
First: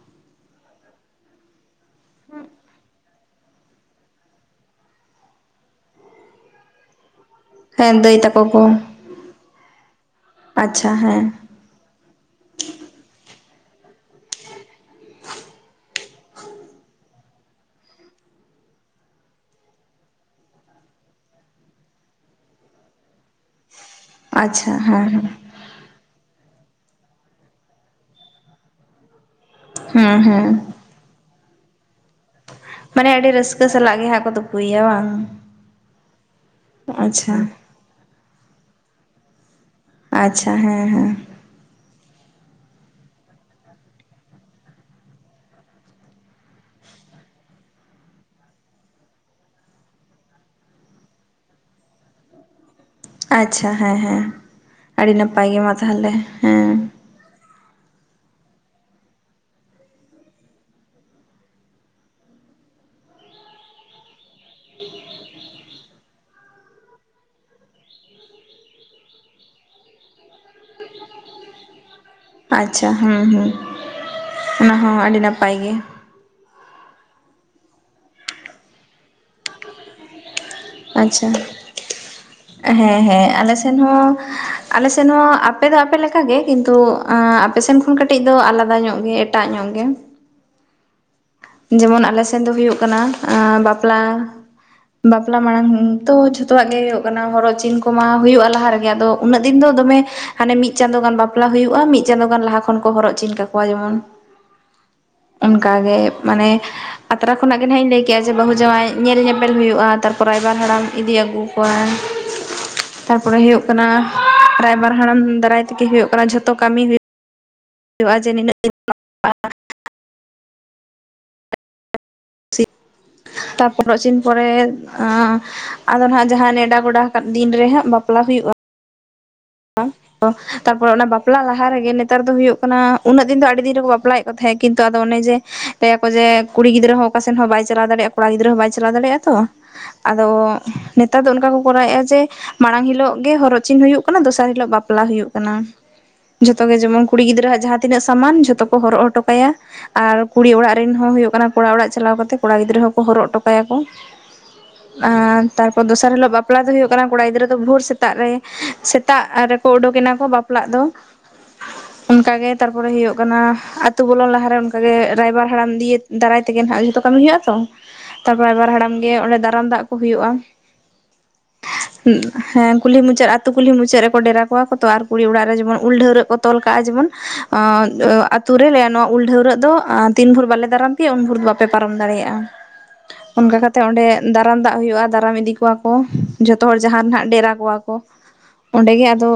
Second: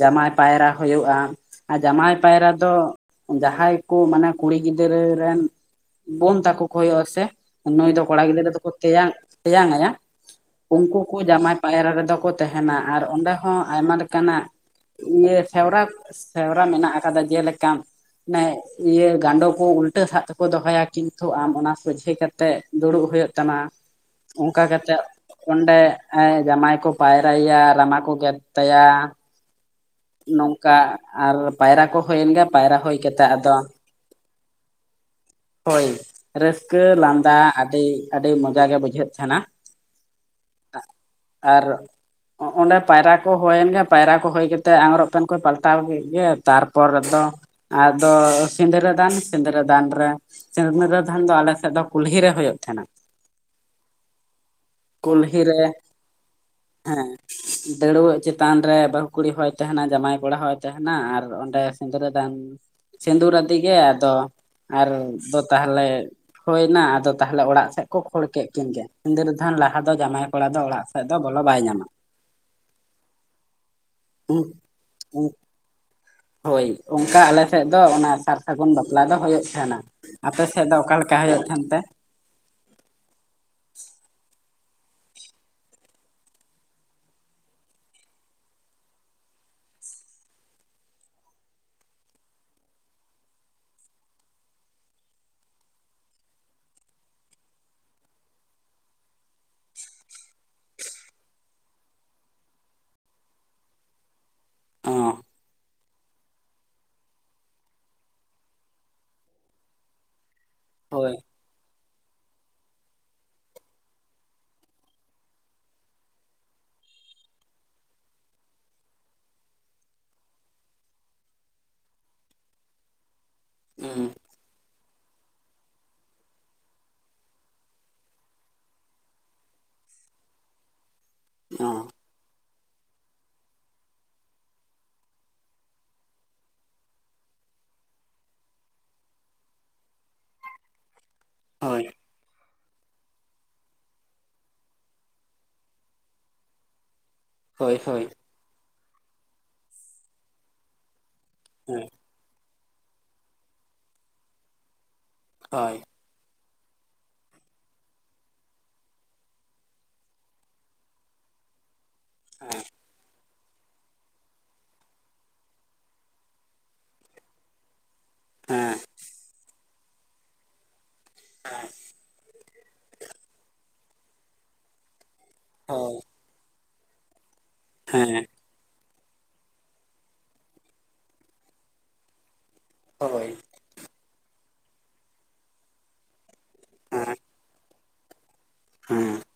ᱡᱟᱢᱟᱭ ᱯᱟᱭᱨᱟ ᱦᱩᱭᱩᱜᱼᱟ᱾ ᱟᱨ ᱡᱟᱢᱟᱭ ᱯᱟᱭᱨᱟ ᱫᱚ ᱡᱟᱦᱟᱸᱭ ᱠᱚ ᱢᱟᱱᱮ ᱠᱩᱲᱤ ᱜᱤᱫᱽᱨᱟᱹᱼᱼ ᱨᱮᱱ ᱵᱳᱱ ᱛᱟᱠᱚ ᱠᱚ ᱦᱳᱭᱳᱜ ᱟᱥᱮ? ᱱᱩᱭ ᱦᱮᱸ ᱫᱚ ᱫᱟᱹᱭ ᱠᱚᱲᱟ ᱛᱟᱠᱚ ᱜᱤᱫᱽᱨᱟᱹ ᱠᱚ ᱫᱚᱠᱚ ᱛᱮᱭᱟᱝ ᱛᱮᱭᱟᱝ ᱟᱭᱟ ᱟᱪᱪᱷᱟ ᱩᱱᱠᱩ ᱠᱚ ᱦᱮᱸ ᱡᱟᱢᱟᱭ ᱯᱟᱭᱨᱟ ᱨᱮᱫᱚ ᱠᱚ ᱛᱮᱦᱮᱱᱟ ᱟᱨ ᱚᱸᱰᱮ ᱦᱚᱸ ᱟᱭᱢᱟ ᱞᱮᱠᱟᱱᱟᱜ ᱤᱭᱟᱹ ᱥᱮᱣᱨᱟ ᱥᱮᱣᱨᱟ ᱢᱮᱱᱟᱜ ᱟᱠᱟᱫᱟ ᱡᱮᱞᱮᱠᱟ ᱱᱮ ᱤᱭᱟᱹ ᱜᱟᱸᱰᱚ ᱠᱚ ᱩᱞ ᱴᱟᱹ ᱥᱟᱜ ᱛᱮᱠᱚ ᱫᱚᱦᱚᱭᱟ ᱠᱤᱱᱛᱩ ᱟᱢ ᱚᱱᱟ ᱥᱚᱡᱷᱮ ᱠᱟᱛᱮᱫ ᱫᱩᱲᱩᱵ ᱦᱩᱭᱩᱜ ᱛᱟᱢᱟ᱾ ᱚᱝᱠᱟ ᱟᱪᱪᱷᱟ ᱠᱟᱛᱮᱜ ᱦᱮᱸ ᱦᱮᱸ ᱚᱸᱰᱮ ᱡᱟᱢᱟᱭ ᱠᱚ ᱯᱟᱭᱨᱟᱭ ᱭᱟ ᱨᱟᱢᱟ ᱠᱚ ᱜᱮᱫ ᱛᱟᱭᱟ᱾ ᱦᱮᱸ ᱦᱮᱸ ᱱᱚᱝᱠᱟ ᱟᱨ ᱯᱟᱭᱨᱟ ᱠᱚ ᱦᱳᱭᱮᱱ ᱜᱮᱭᱟ ᱯᱟᱭᱨᱟ ᱦᱳᱭ ᱠᱟᱛᱮ ᱟᱫᱚ ᱪᱟᱞᱟᱜ ᱜᱮ ᱦᱟᱸᱜ ᱠᱚᱫᱚ ᱯᱩᱭ ᱭᱟ ᱵᱟᱝ? ᱦᱳᱭ ᱨᱟᱹᱥᱠᱟᱹ ᱞᱟᱸᱫᱟ ᱟᱪᱪᱷᱟ ᱟᱹᱰᱤ ᱟᱹᱰᱤ ᱢᱚᱡᱟ ᱜᱮ ᱵᱩᱡᱷᱟᱹᱜ ᱛᱷᱟᱱᱟ᱾ ᱟᱪᱪᱷᱟ ᱦᱮᱸ ᱦᱮᱸ ᱟᱨ ᱚᱸ ᱚᱸᱰᱮ ᱯᱟᱭᱨᱟ ᱠᱚ ᱦᱳᱭᱮᱱ ᱜᱮ ᱯᱟᱭᱨᱟ ᱠᱚ ᱦᱳᱭ ᱠᱟᱛᱮᱜ ᱟᱝᱜᱽᱨᱚᱵᱽ ᱯᱮᱱ ᱠᱚ ᱯᱟᱞᱴᱟᱣ ᱠᱮᱜ ᱜᱮ ᱛᱟᱨᱯᱚᱨ ᱫᱚ ᱟᱫᱚ ᱥᱤᱸᱫᱽᱨᱟᱹ ᱫᱟᱱ, ᱥᱤᱫᱽᱨᱟᱹ ᱫᱟᱱ ᱨᱮ ᱥᱤᱫᱽᱨᱟᱹᱫᱷᱟᱱ ᱫᱚ ᱟᱞᱮᱥᱮᱫ ᱫᱚ ᱠᱩᱞᱦᱤ ᱨᱮ ᱦᱳᱭᱳᱜ ᱛᱷᱮᱸᱱᱟ᱾ ᱟᱪᱪᱷᱟ ᱦᱮᱸ ᱦᱮᱸ ᱟᱹᱰᱤ ᱠᱩᱞᱦᱤ ᱱᱟᱯᱟᱭ ᱜᱮ ᱨᱮ ᱢᱟ ᱛᱟᱦᱚᱞᱮ ᱦᱮᱸ, ᱫᱟᱹᱲᱣᱟᱹᱜ ᱪᱮᱛᱟᱱ ᱨᱮ ᱵᱟᱹᱦᱩ ᱠᱩᱲᱤ ᱦᱚᱭ ᱛᱟᱦᱮᱱᱟ ᱡᱟᱢᱟᱭ ᱠᱚᱲᱟ ᱦᱚᱭ ᱛᱟᱦᱮᱱᱟ ᱟᱨ ᱚᱸᱰᱮ ᱥᱤᱸᱫᱽᱨᱟᱹᱫᱟᱱ ᱥᱤᱸᱫᱷᱩᱨᱟᱫᱤ ᱜᱮ ᱟᱫᱚ ᱟᱨ ᱫᱚ ᱛᱟᱦᱞᱮ ᱦᱳᱭ ᱱᱟ ᱟᱫᱚ ᱛᱟᱦᱞᱮ ᱚᱲᱟᱜ ᱥᱮᱜ ᱠᱚ ᱠᱷᱳᱲ ᱠᱮᱜ ᱠᱤᱱ ᱜᱮ ᱥᱤᱸᱫᱨᱟᱫᱷᱟᱱ ᱞᱟᱦᱟ ᱫᱚ ᱡᱟᱢᱟᱭ ᱠᱚᱲᱟ ᱫᱚ ᱚᱲᱟᱜ ᱥᱮᱫ ᱫᱚ ᱵᱚᱞᱚ ᱵᱟᱭ ᱧᱟᱢᱟ᱾ ᱟᱪᱪᱷᱟ ᱦᱩᱸ ᱦᱩᱸ ᱩᱱ ᱚᱱᱟ ᱦᱚᱸ ᱟᱹᱰᱤ ᱱᱟᱯᱟᱭ ᱜᱮ᱾ ᱦᱳᱭ ᱚᱝᱠᱟ ᱟᱞᱮ ᱥᱮᱜ ᱫᱚ ᱚᱱᱟ ᱥᱟᱨ ᱥᱟᱹᱜᱩᱱ ᱵᱟᱯᱞᱟ ᱫᱚ ᱦᱳᱭᱳᱜ ᱛᱟᱦᱮᱸᱱᱟ, ᱟᱯᱮ ᱥ ᱥᱮᱫ ᱫᱚ ᱚᱠᱟᱞᱮᱠᱟ ᱟᱪᱪᱷᱟ ᱦᱳᱭᱳᱜ ᱛᱟᱦᱮᱱ ᱛᱮ? ᱦᱮᱸ ᱦᱮᱸ ᱟᱞᱮᱥᱱ ᱦᱚᱸ ᱟᱞᱮᱥᱮᱱ ᱦᱚᱸ ᱟᱯᱮ ᱫᱚ ᱟᱯᱮ ᱞᱮᱠᱟᱜᱮ ᱠᱤᱱᱛᱩ ᱟᱯᱮᱥᱮᱱ ᱠᱷᱚᱱ ᱠᱟᱹᱴᱤᱡ ᱫᱚ ᱟᱞᱟᱫᱟ ᱧᱚᱜ ᱜᱮ ᱮᱴᱟᱜ ᱧᱚᱜ ᱜᱮ, ᱡᱮᱢᱚᱱ ᱟᱞᱮᱥᱮᱱ ᱫᱚ ᱦᱩᱭᱩᱜ ᱠᱟᱱᱟ ᱟᱸ ᱵᱟᱯᱞᱟ ᱵᱟᱯᱞᱟ ᱢᱟᱲᱟᱝ ᱛᱚ ᱡᱷᱚᱛᱚᱣᱟᱜ ᱜᱮ ᱦᱩᱭᱩᱜ ᱠᱟᱱᱟ ᱦᱚᱨᱚᱜ ᱪᱤᱱ ᱠᱚᱢᱟ ᱦᱩᱭᱩᱜ-ᱟ ᱞᱟᱦᱟ ᱨᱮᱜᱮ ᱟᱫᱚ ᱩᱱᱟᱹᱜ ᱫᱤᱱ ᱫᱚ ᱫᱚᱢᱮ ᱦᱟᱱᱮ ᱢᱤᱜ ᱪᱟᱸᱫᱚ ᱜᱟᱱ ᱵᱟᱯᱞᱟ ᱦᱩᱭᱩᱜ-ᱟ ᱢᱤᱜ ᱪᱟᱸᱫᱚ ᱜᱟᱱ ᱞᱟᱦᱟ ᱠᱷᱚᱱ ᱠᱚ ᱦᱚᱨᱚᱜᱪᱤᱱ ᱠᱟᱠᱚᱣᱟ ᱡᱮᱢᱚᱱ᱾ ᱚ ᱚᱝᱠᱟ ᱜᱮ ᱢᱟᱱᱮ ᱟᱛᱨᱟ ᱠᱷᱚᱱᱟᱜ ᱜᱮ ᱱᱟᱦᱟᱜ ᱤᱧ ᱞᱮᱭ ᱠᱮᱜ-ᱟ ᱡᱮ ᱵᱟᱹᱦᱩ ᱡᱟᱶᱟᱭ ᱧᱮᱞ ᱧᱮᱯᱮᱞ ᱦᱩᱭᱩᱜ-ᱟ ᱛᱟᱨ ᱯᱚ ᱨᱟᱭᱵᱟᱨ ᱦᱟᱲᱟᱢ ᱤᱫᱤ ᱦᱳᱭ ᱟᱹᱜᱩ ᱠᱚᱣᱟᱭ ᱛᱟ ᱯᱚᱨᱮ ᱦᱩᱭᱩᱜ ᱠᱟᱱᱟ ᱨᱟᱭᱵᱟᱨ ᱦᱟᱲᱟᱢ ᱫᱟᱨᱟᱭ ᱛᱮᱜᱮ ᱦᱩᱭᱩᱜ ᱠᱟᱱᱟ ᱡᱷᱚᱛᱚ ᱠᱟᱹᱢᱤ [unintelligible] ᱦᱩᱸ [unintelligible] ᱯᱚᱨᱮ ᱟᱸ ᱟᱫᱚ ᱱᱟᱦᱟᱜ ᱡᱟᱦᱟᱸ ᱱᱮᱸᱰᱟ ᱜᱚᱰᱟ ᱟᱠᱟᱫ ᱫᱤᱱ ᱨᱮ ᱦᱟᱸᱜ ᱵᱟᱯᱞᱟ ᱦᱩᱭᱩᱜ-ᱟ᱾ ᱛᱟ ᱯᱚᱨ ᱚᱱᱟ ᱵᱟᱯᱞᱟ ᱞᱟᱦᱟ ᱚ ᱨᱮᱜᱮ ᱱᱮᱛ ᱛᱟᱨ ᱫᱚ ᱦᱩᱭᱩᱜ ᱠᱟᱱᱟ ᱩᱱᱟᱹᱜ ᱫᱤᱱ ᱫᱚ ᱟᱹᱰᱤ ᱫᱤᱱ ᱨᱮᱠᱚ ᱵᱟᱯᱞᱟᱭᱮᱜ ᱠᱚ ᱛᱷᱮᱜ ᱠᱤᱱᱛᱩ ᱟᱫᱚ ᱚᱱᱮ ᱡᱮ ᱞᱟᱹᱭᱟᱠᱚ ᱡᱮ ᱠᱩᱲᱤ ᱜᱤᱫᱽᱨᱟᱹ ᱦᱚᱸ ᱚᱠᱟᱥᱮᱱ ᱦᱚᱸ ᱵᱟᱭ ᱪᱟᱞᱟᱣ ᱫᱟᱲᱮᱭᱟᱜ-ᱟ ᱠᱚᱲᱟ ᱜᱤᱫᱽᱨᱟᱹ ᱦᱚᱸ ᱵᱟᱭ ᱪᱟᱞᱟᱣ ᱫᱟᱲᱮᱭᱟᱜ-ᱟ ᱛᱚ ᱟᱫᱚ ᱱᱮᱛ ᱛᱟᱨ ᱫᱚ ᱚᱱᱠᱟ ᱦᱳᱭ ᱠᱚᱨᱟᱣᱮᱜ-ᱟ ᱡᱮ ᱢᱟᱲᱟᱝ ᱦᱤᱞᱳᱜ ᱜᱮ ᱦᱚᱨᱚᱜ ᱪᱤᱱ ᱦᱩᱭᱩᱜ ᱠᱟᱱᱟ ᱫᱚᱥᱟᱨ ᱦᱤᱞᱳᱜ ᱵᱟᱯᱞᱟ ᱦᱩᱭᱩᱜ ᱠᱟᱱᱟ ᱡᱷᱚᱛᱚ ᱜᱮ ᱡᱮᱢᱚᱱ ᱠᱩᱲᱤ ᱜᱤᱫᱽᱨᱟᱹᱦᱟᱜ ᱦᱳᱭ ᱡᱟᱦᱟᱸ ᱛᱤᱱᱟᱹᱜ ᱦᱳᱭ ᱥᱟᱢᱟᱱ ᱡᱷᱚᱛᱚ ᱠᱚ ᱦᱚᱨᱚᱜ ᱦᱚᱴᱚ ᱠᱟᱭᱟ ᱟᱨ ᱠᱩᱲᱤ ᱚᱲᱟᱜ ᱨᱤᱱ ᱦᱚᱸ ᱦᱩᱭᱩᱜ ᱠᱟᱱᱟ ᱠᱚᱲᱟ ᱦᱮᱸ ᱚᱲᱟᱜ ᱪᱟᱞᱟᱣ ᱠᱟᱛᱮ ᱠᱚᱲᱟ ᱜᱤᱫᱽᱨᱟᱹ ᱦᱚᱸᱠᱚ ᱦᱚᱨᱚᱜ ᱴᱚ ᱠᱟᱭᱟᱠᱚ ᱟᱨ ᱦᱳᱭ ᱛᱟᱨᱯᱚᱨ ᱫᱚᱥᱟ ᱫᱚᱥᱟᱨ ᱦᱤᱞᱳᱜ ᱵᱟᱯᱞᱟ ᱫᱚ ᱦᱩᱭᱩᱜ ᱠᱟᱱᱟ ᱠᱚᱲᱟ ᱜᱤᱫᱽᱨᱟᱹ ᱫᱚ ᱵᱷᱳᱨ ᱥᱮᱛᱟᱜ ᱨᱮ ᱥᱮᱛ ᱛᱟᱜ ᱨᱮᱠᱚ ᱳᱰᱳᱠᱮᱱᱟ ᱠᱚ ᱵᱟᱯᱞᱟᱜ ᱫᱚ ᱚᱱᱠᱟ ᱜᱮ ᱦᱮᱸ ᱛᱟᱨᱯᱚᱨᱮ ᱦᱩᱭᱩᱜ ᱠᱟᱱᱟ ᱟᱹᱛᱩ ᱵᱚᱞᱚᱱ ᱞᱟᱦᱟᱨᱮ ᱚᱱᱠᱟᱜᱮ ᱨᱟᱭᱵᱟᱨ ᱦᱟᱲᱟᱢ ᱫᱤᱭᱮ ᱫᱟᱨᱟᱭ ᱛᱮᱜᱮ ᱱᱟᱜ ᱡᱚᱛᱚ ᱠᱟᱹᱢᱤ ᱦᱩᱭᱩᱜᱼᱟ ᱛᱚ ᱛᱟᱨᱯᱚᱨᱮ ᱨᱟᱭᱵᱟᱨ ᱦᱮᱸ ᱦᱟᱲᱟᱢ ᱜᱮ ᱚᱸᱰᱮ ᱫᱟᱨᱟᱢ ᱫᱟᱜ ᱠᱚ ᱦᱩᱭᱩᱜᱼᱟ ᱾ ᱦᱮᱸ ᱾ ᱦᱮᱸ ᱠᱩᱞᱦᱤ ᱢᱩᱪᱟᱹᱫ ᱟᱹᱛᱩ ᱠᱩᱞᱦᱤ ᱢᱩᱪᱟᱹᱫ ᱨᱮᱠᱚ ᱰᱮᱨᱟ ᱠᱚᱣᱟ ᱠᱚᱛᱚ ᱟᱨ ᱠᱩᱲᱤ ᱚᱲᱟᱜ ᱨᱮ ᱡᱮᱢᱚᱱ ᱩᱞ ᱦᱳᱭ ᱰᱷᱟᱹᱣᱨᱟᱹᱜ ᱠᱚ ᱛᱚᱞ ᱠᱟᱜᱼᱟ ᱡᱮᱢᱚᱱ ᱟᱸᱜ ᱦᱮᱸ ᱟᱹᱛᱩ ᱨᱮ ᱞᱮᱭᱟ ᱱᱚᱣᱟ ᱩᱞ ᱰᱷᱟᱹᱣᱨᱟᱹᱜ ᱫᱚ ᱛᱤᱱ ᱵᱷᱳᱨ ᱵᱟᱞᱮ ᱫᱟᱨᱟᱢ ᱯᱮᱭᱟ ᱩᱱ ᱵᱷᱳᱨ ᱫᱚ ᱵᱟᱯᱮ ᱯᱟᱨᱚᱢ ᱫᱟᱲᱮᱭᱟᱜᱼᱟ ᱾ ᱦᱳᱭ ᱾ ᱚᱝᱠᱟ ᱠᱟᱛᱮᱜ ᱚᱸᱰᱮ ᱫᱟᱨᱟᱢ ᱫᱟᱜ ᱦᱩᱭᱩᱜᱼᱟ ᱫᱟᱨᱟᱢ ᱤᱫᱤ ᱠᱚᱣᱟ ᱠᱚ ᱡᱚᱛᱚ ᱦᱚᱲ ᱡᱟᱦᱟᱸ ᱨᱮ ᱦᱮᱸ ᱱᱟᱜ ᱰᱮᱨᱟ ᱠᱚᱣᱟ ᱠᱚ ᱚᱸᱰᱮ ᱜᱮ ᱦᱮᱸ ᱟᱫᱚ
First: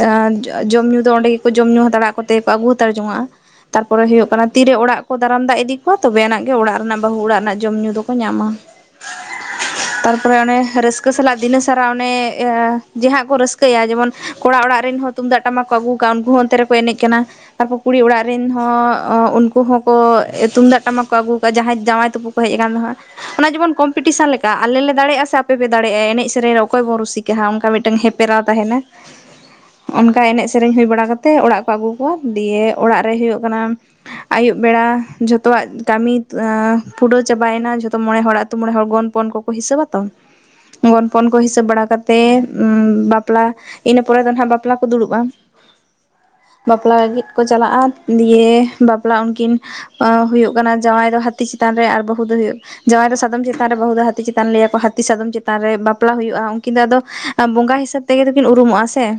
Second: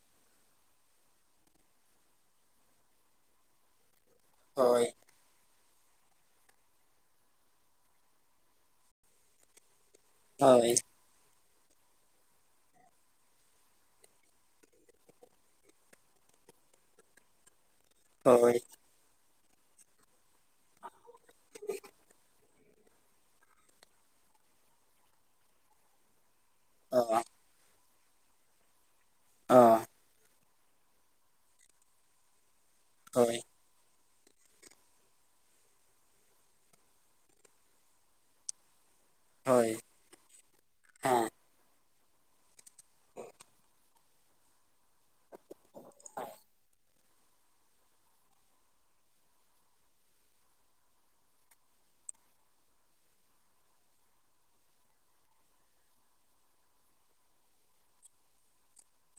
ᱟᱸ ᱡᱚᱢ ᱧᱩ ᱫᱚ ᱚᱸᱰᱮ ᱜᱮᱠᱚ ᱡᱚᱢ ᱧᱩ ᱦᱟᱛᱟᱲᱟ ᱟᱠᱚ ᱛᱮᱜᱮ ᱠᱚ ᱟᱹᱜᱩ ᱦᱟᱛᱟᱲ ᱡᱚᱝᱟᱜᱼᱟ ᱛᱟᱨᱯᱚᱨᱮ ᱦᱩᱭᱩᱜ ᱠᱟᱱᱟ ᱛᱤᱨᱮ ᱦᱳᱭ ᱚᱲᱟᱜ ᱠᱚ ᱫᱟᱨᱟᱢ ᱫᱟᱜ ᱤᱫᱤ ᱠᱚᱣᱟ ᱛᱚᱵᱮ ᱮᱱᱟᱝ ᱜᱮ ᱚᱲᱟᱜ ᱨᱮᱱᱟᱜ ᱵᱟᱹᱦᱩ ᱚᱲᱟᱜ ᱨᱮᱱᱟᱜ ᱡᱚᱢ ᱧᱩ ᱫᱚᱠᱚ ᱧᱟᱢᱟ, ᱛᱟᱨᱯᱚᱨᱮ ᱚᱱᱮ ᱦᱳᱭ ᱨᱟᱹᱥᱠᱟᱹ ᱥᱟᱞᱟᱜ ᱫᱤᱱᱟᱹ ᱥᱟᱨᱟ ᱚᱱᱮ ᱡᱟᱦᱟᱸ ᱠᱚ ᱨᱟᱹᱥᱠᱟᱹᱭᱟ ᱡᱮᱢᱚᱱ ᱠᱚᱲᱟ ᱚᱲᱟᱜ ᱨᱮᱱ ᱦᱚᱸ ᱛᱩᱢᱫᱟᱜ ᱴᱟᱢᱟᱠ ᱠᱚ ᱟᱹᱜᱩ ᱠᱟᱜᱼᱟ ᱩᱱᱠᱩ ᱦᱚᱸ ᱚᱱᱛᱮ ᱨᱮᱠᱚ ᱮᱱᱮᱡ ᱠᱟᱱᱟ ᱛᱟᱨᱯᱚᱨ ᱠᱩᱲᱤ ᱚᱲᱟᱜ ᱨᱮᱱ ᱦᱳᱭ ᱦᱚᱸ ᱩᱱᱠᱩ ᱦᱚᱸᱠᱚ ᱛᱩᱢᱫᱟᱜ ᱴᱟᱢᱟᱠ ᱠᱚ ᱟᱹᱜᱩ ᱠᱟᱜᱼᱟ ᱡᱟᱦᱟᱸᱭ ᱡᱟᱶᱟᱭ ᱛᱩᱯᱩ ᱠᱚ ᱦᱮᱡ ᱟᱠᱟᱱ ᱫᱚ ᱦᱟᱸᱜ ᱚᱱᱟ ᱡᱮᱢᱚᱱ ᱠᱚᱢᱯᱤᱴᱤᱥᱚᱱ ᱞᱮᱠᱟ ᱟᱞᱮ ᱞᱮ ᱫᱮᱲᱮᱭᱟᱜᱼᱟ ᱥᱮ ᱟᱯᱮ ᱯᱮ ᱫᱟᱲᱮᱭᱟᱜᱼᱟ ᱮᱱᱮᱡ ᱥᱮ ᱥᱮᱨᱮᱧ ᱨᱮ ᱚᱠᱚᱭ ᱵᱚᱱ ᱚ ᱨᱩᱥᱤᱠᱟ ᱦᱟ ᱚᱱᱠᱟ ᱢᱤᱫᱴᱟᱝ ᱦᱮᱯᱮᱨᱟᱣ ᱛᱟᱦᱮᱱᱟ ᱾ ᱚᱻ ᱾ ᱚᱱᱠᱟ ᱮᱱᱮᱡ ᱥᱮᱨᱮᱧ ᱦᱩᱭ ᱵᱟᱲᱟ ᱠᱟᱛᱮ ᱚᱲᱟᱜ ᱠᱚ ᱟᱹᱜᱩ ᱠᱚᱣᱟ ᱫᱤᱭᱮ ᱚᱲᱟᱜ ᱨᱮ ᱦᱳᱭ ᱦᱳᱭᱳᱜ ᱠᱟᱱᱟ ᱟᱹᱭᱩᱵ ᱵᱮᱲᱟ ᱡᱷᱚᱛᱚᱣᱟᱜ ᱠᱟᱹᱢᱤ ᱟᱸ ᱯᱩᱨᱟᱹᱣ ᱪᱟᱵᱟᱭᱮᱱᱟ ᱡᱚᱛᱚ ᱢᱚᱬᱮ ᱦᱚᱲᱟᱜ ᱟᱹᱛᱩ ᱢᱚᱬᱮ ᱦᱚᱲ ᱜᱚᱱᱯᱚᱱ ᱠᱚᱠᱚ ᱦᱳᱭ ᱦᱤᱥᱟᱹᱵᱽ ᱟ ᱛᱚ ᱦᱮᱸ ᱜᱚᱱᱯᱚᱱ ᱠᱚ ᱦᱤᱥᱟᱹᱵ ᱵᱟᱲᱟ ᱠᱟᱛᱮᱜ ᱵᱟᱯᱞᱟ ᱤᱱᱟᱹ ᱯᱚᱨᱮ ᱫᱚ ᱱᱟᱦᱟᱜ ᱵᱟᱯᱞᱟ ᱠᱚ ᱫᱩᱲᱩᱵᱼᱟ, ᱵᱟᱯᱞᱟ ᱞᱟᱹᱜᱤᱫ ᱠᱚ ᱪᱟᱞᱟᱜᱼᱟ ᱫᱤᱭᱮ ᱵᱟᱯᱞᱟ ᱩᱱᱠᱤᱱ ᱦᱩᱭᱩᱜ ᱠᱟᱱᱟ ᱡᱟᱶᱟᱭ ᱫᱚ ᱦᱟᱹᱛᱤ ᱪᱤᱛᱟᱱ ᱨᱮ, ᱟᱨ ᱵᱟᱹᱦᱩ ᱫᱚ ᱦᱩᱭᱩᱜ ᱡᱟᱶᱟᱭ ᱫᱚ ᱥᱟᱫᱚᱢ ᱪᱮᱛᱟᱱ ᱨᱮ ᱵᱟᱹᱦᱩ ᱫᱚ ᱦᱟᱹᱛᱤ ᱪᱤᱛᱟᱱ ᱞᱟᱹᱭᱟᱠᱚ ᱦᱟᱹᱛᱤ ᱥᱟᱫᱚᱢ ᱪᱮᱛᱟᱱ ᱨᱮ ᱵᱟᱯᱞᱟ ᱦᱩᱭᱩᱜᱼᱟ ᱩᱱᱠᱤᱱ ᱫᱚ ᱟᱫᱚ ᱵᱚᱸᱜᱟ ᱦᱤᱥᱟᱹᱵ ᱛᱮᱜᱮ ᱫᱚᱠᱤᱱ ᱩᱨᱩᱢᱚᱜᱼᱟ ᱥᱮ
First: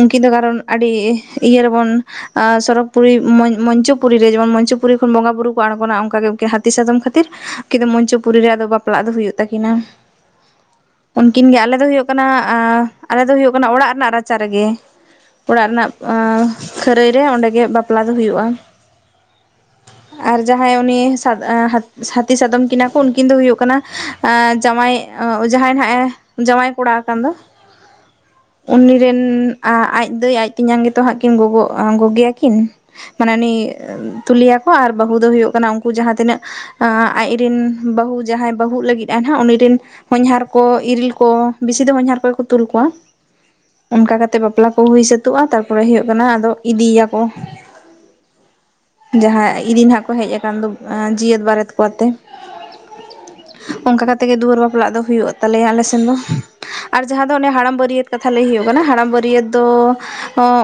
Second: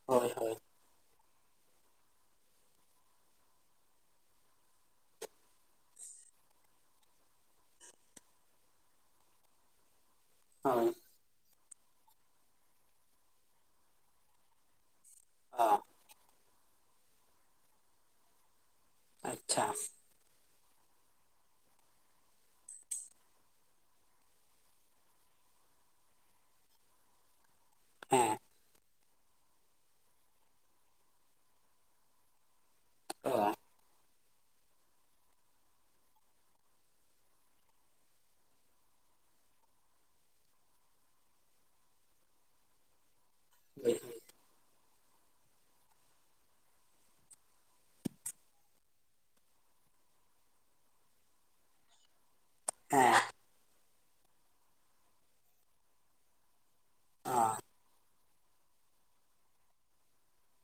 ᱩᱱᱠᱤᱱ ᱦᱳᱭ ᱫᱚ ᱦᱳᱭ ᱠᱟᱨᱚᱱ ᱟᱹᱰᱤ ᱤᱭᱟᱹ ᱨᱮᱵᱚᱱ ᱥᱚᱨᱚᱜᱽᱯᱩᱨᱤ ᱢᱚᱧᱪᱚᱯᱩᱨᱤ ᱨᱮ ᱡᱮᱢᱚᱱ ᱢᱚᱧᱪᱚᱯᱩᱨᱤ ᱠᱷᱚᱱ ᱵᱚᱸᱜᱟ ᱵᱩᱨᱩ ᱠᱚ ᱟᱬᱜᱚᱱᱟ ᱚᱱᱠᱟᱜᱮ ᱦᱟᱹᱛᱤ ᱥᱟᱫᱚᱢ ᱠᱷᱟᱹᱛᱤᱨ ᱠᱤᱱᱛᱩ ᱢᱚᱧᱪᱚᱯᱩᱨᱤ ᱨᱮ ᱟᱫᱚ ᱵᱟᱯᱞᱟᱜ ᱫᱚ ᱦᱩᱭᱩᱜ ᱛᱟᱹᱠᱤᱱᱟ, ᱦᱳᱭ ᱩᱱᱠᱤᱱ ᱜᱮ ᱟᱞᱮ ᱫᱚ ᱦᱩᱭᱩᱜ ᱠᱟᱱᱟ ᱟᱞᱮ ᱫᱚ ᱦᱩᱭᱩᱜ ᱠᱟᱱᱟ ᱚᱲᱟᱜ ᱨᱮᱱᱟᱜ ᱨᱟᱪᱟ ᱨᱮᱜᱮ, ᱚ ᱚᱲᱟᱜ ᱨᱮᱱᱟᱜ ᱠᱷᱟᱹᱨᱟᱹᱭ ᱨᱮ ᱚᱸᱰᱮᱜᱮ ᱵᱟᱯᱞᱟ ᱫᱚ ᱦᱩᱭᱩᱜᱼᱟ ᱾ ᱟᱪᱪᱷᱟ ᱾ ᱟᱨ ᱡᱟᱦᱟᱸᱭ ᱩᱱᱤ ᱥᱟᱫ ᱦᱟᱹᱛᱤ ᱥᱟᱫᱚᱢ ᱠᱤᱱᱟ ᱠᱚ ᱩᱱᱠᱤᱱ ᱫᱚ ᱦᱩᱭᱩᱜ ᱠᱟᱱᱟ ᱟᱸ ᱡᱟᱶᱟᱭ ᱡᱟᱦᱟᱸᱭ ᱱᱟᱦᱟᱜ ᱮ ᱡᱟᱶᱟᱭ ᱠᱚᱲᱟ ᱠᱟᱱ ᱫᱚ ᱦᱮᱸ ᱩᱱᱤ ᱨᱮᱱ ᱟᱡ ᱫᱟᱹᱭ ᱟᱡ ᱛᱤᱧᱟᱝ ᱜᱮᱛᱚ ᱦᱟᱸᱜ ᱠᱤᱱ ᱜᱚᱜᱚᱜ ᱟᱸ ᱜᱚᱜᱮᱭᱟᱠᱤᱱ ᱚ ᱢᱟᱱᱮ ᱩᱱᱤ ᱛᱩᱞᱤᱭᱟᱠᱚ ᱟᱨ ᱵᱟᱹᱦᱩ ᱫᱚ ᱦᱩᱭᱩᱜ ᱠᱟᱱᱟ ᱩᱱᱠᱩ ᱡᱟᱦᱟᱸ ᱛᱤᱱᱟᱹᱜ ᱟᱸ ᱟᱡᱨᱤᱱ ᱵᱟᱹᱦᱩ ᱡᱟᱦᱟᱸᱭ ᱵᱟᱹᱦᱩᱜ ᱞᱟᱹᱜᱤᱫ ᱟᱭ ᱦᱟᱸᱜ ᱩᱱᱤᱨᱤᱱ ᱦᱚᱧᱦᱟᱨ ᱠᱚ ᱤᱨᱤᱞ ᱠᱚ ᱵᱤᱥᱤ ᱫᱚ ᱦᱚᱧᱦᱟᱨ ᱠᱚᱜᱮ ᱠᱚ ᱛᱩᱞ ᱠᱚᱣᱟ, ᱦᱳᱭ ᱚᱱᱠᱟ ᱠᱟᱛᱮᱜ ᱵᱟᱯᱞᱟ ᱠᱚ ᱦᱩᱭ ᱥᱟᱹᱛᱳᱜᱼᱟ ᱛᱟᱨᱯᱚᱨᱮ ᱦᱩᱭᱩᱜ ᱠᱟᱱᱟ ᱟᱫᱚ ᱤᱫᱤᱭᱟᱠᱚ, ᱡᱟᱦᱟᱸᱭ ᱤᱫᱤᱧ ᱦᱟᱸᱜ ᱠᱚ ᱦᱮᱡ ᱟᱠᱟᱱ ᱫᱚ ᱡᱤᱭᱟᱹᱛ ᱵᱟᱨᱮᱛ ᱠᱚ ᱟᱛᱮ ᱦᱮᱸ ᱚᱱᱠᱟ ᱠᱟᱛᱮ ᱜᱮ ᱫᱩᱣᱟᱹᱨ ᱵᱟᱯᱞᱟᱜ ᱫᱚ ᱦᱩᱭᱩᱜ ᱛᱟᱞᱮᱭᱟ ᱟᱞᱮ ᱥᱮᱱ ᱫᱚ ᱟᱨ ᱡᱟᱦᱟᱸ ᱫᱚ ᱚ ᱚᱱᱮ ᱦᱟᱲᱟᱢ ᱵᱟᱹᱨᱭᱟᱹᱛ ᱠᱟᱛᱷᱟ ᱞᱟᱹᱭ ᱦᱩᱭᱩᱜ ᱠᱟᱱᱟ ᱦᱟᱲᱟᱢ ᱵᱟᱹᱨᱭᱟᱹᱛ ᱫᱚ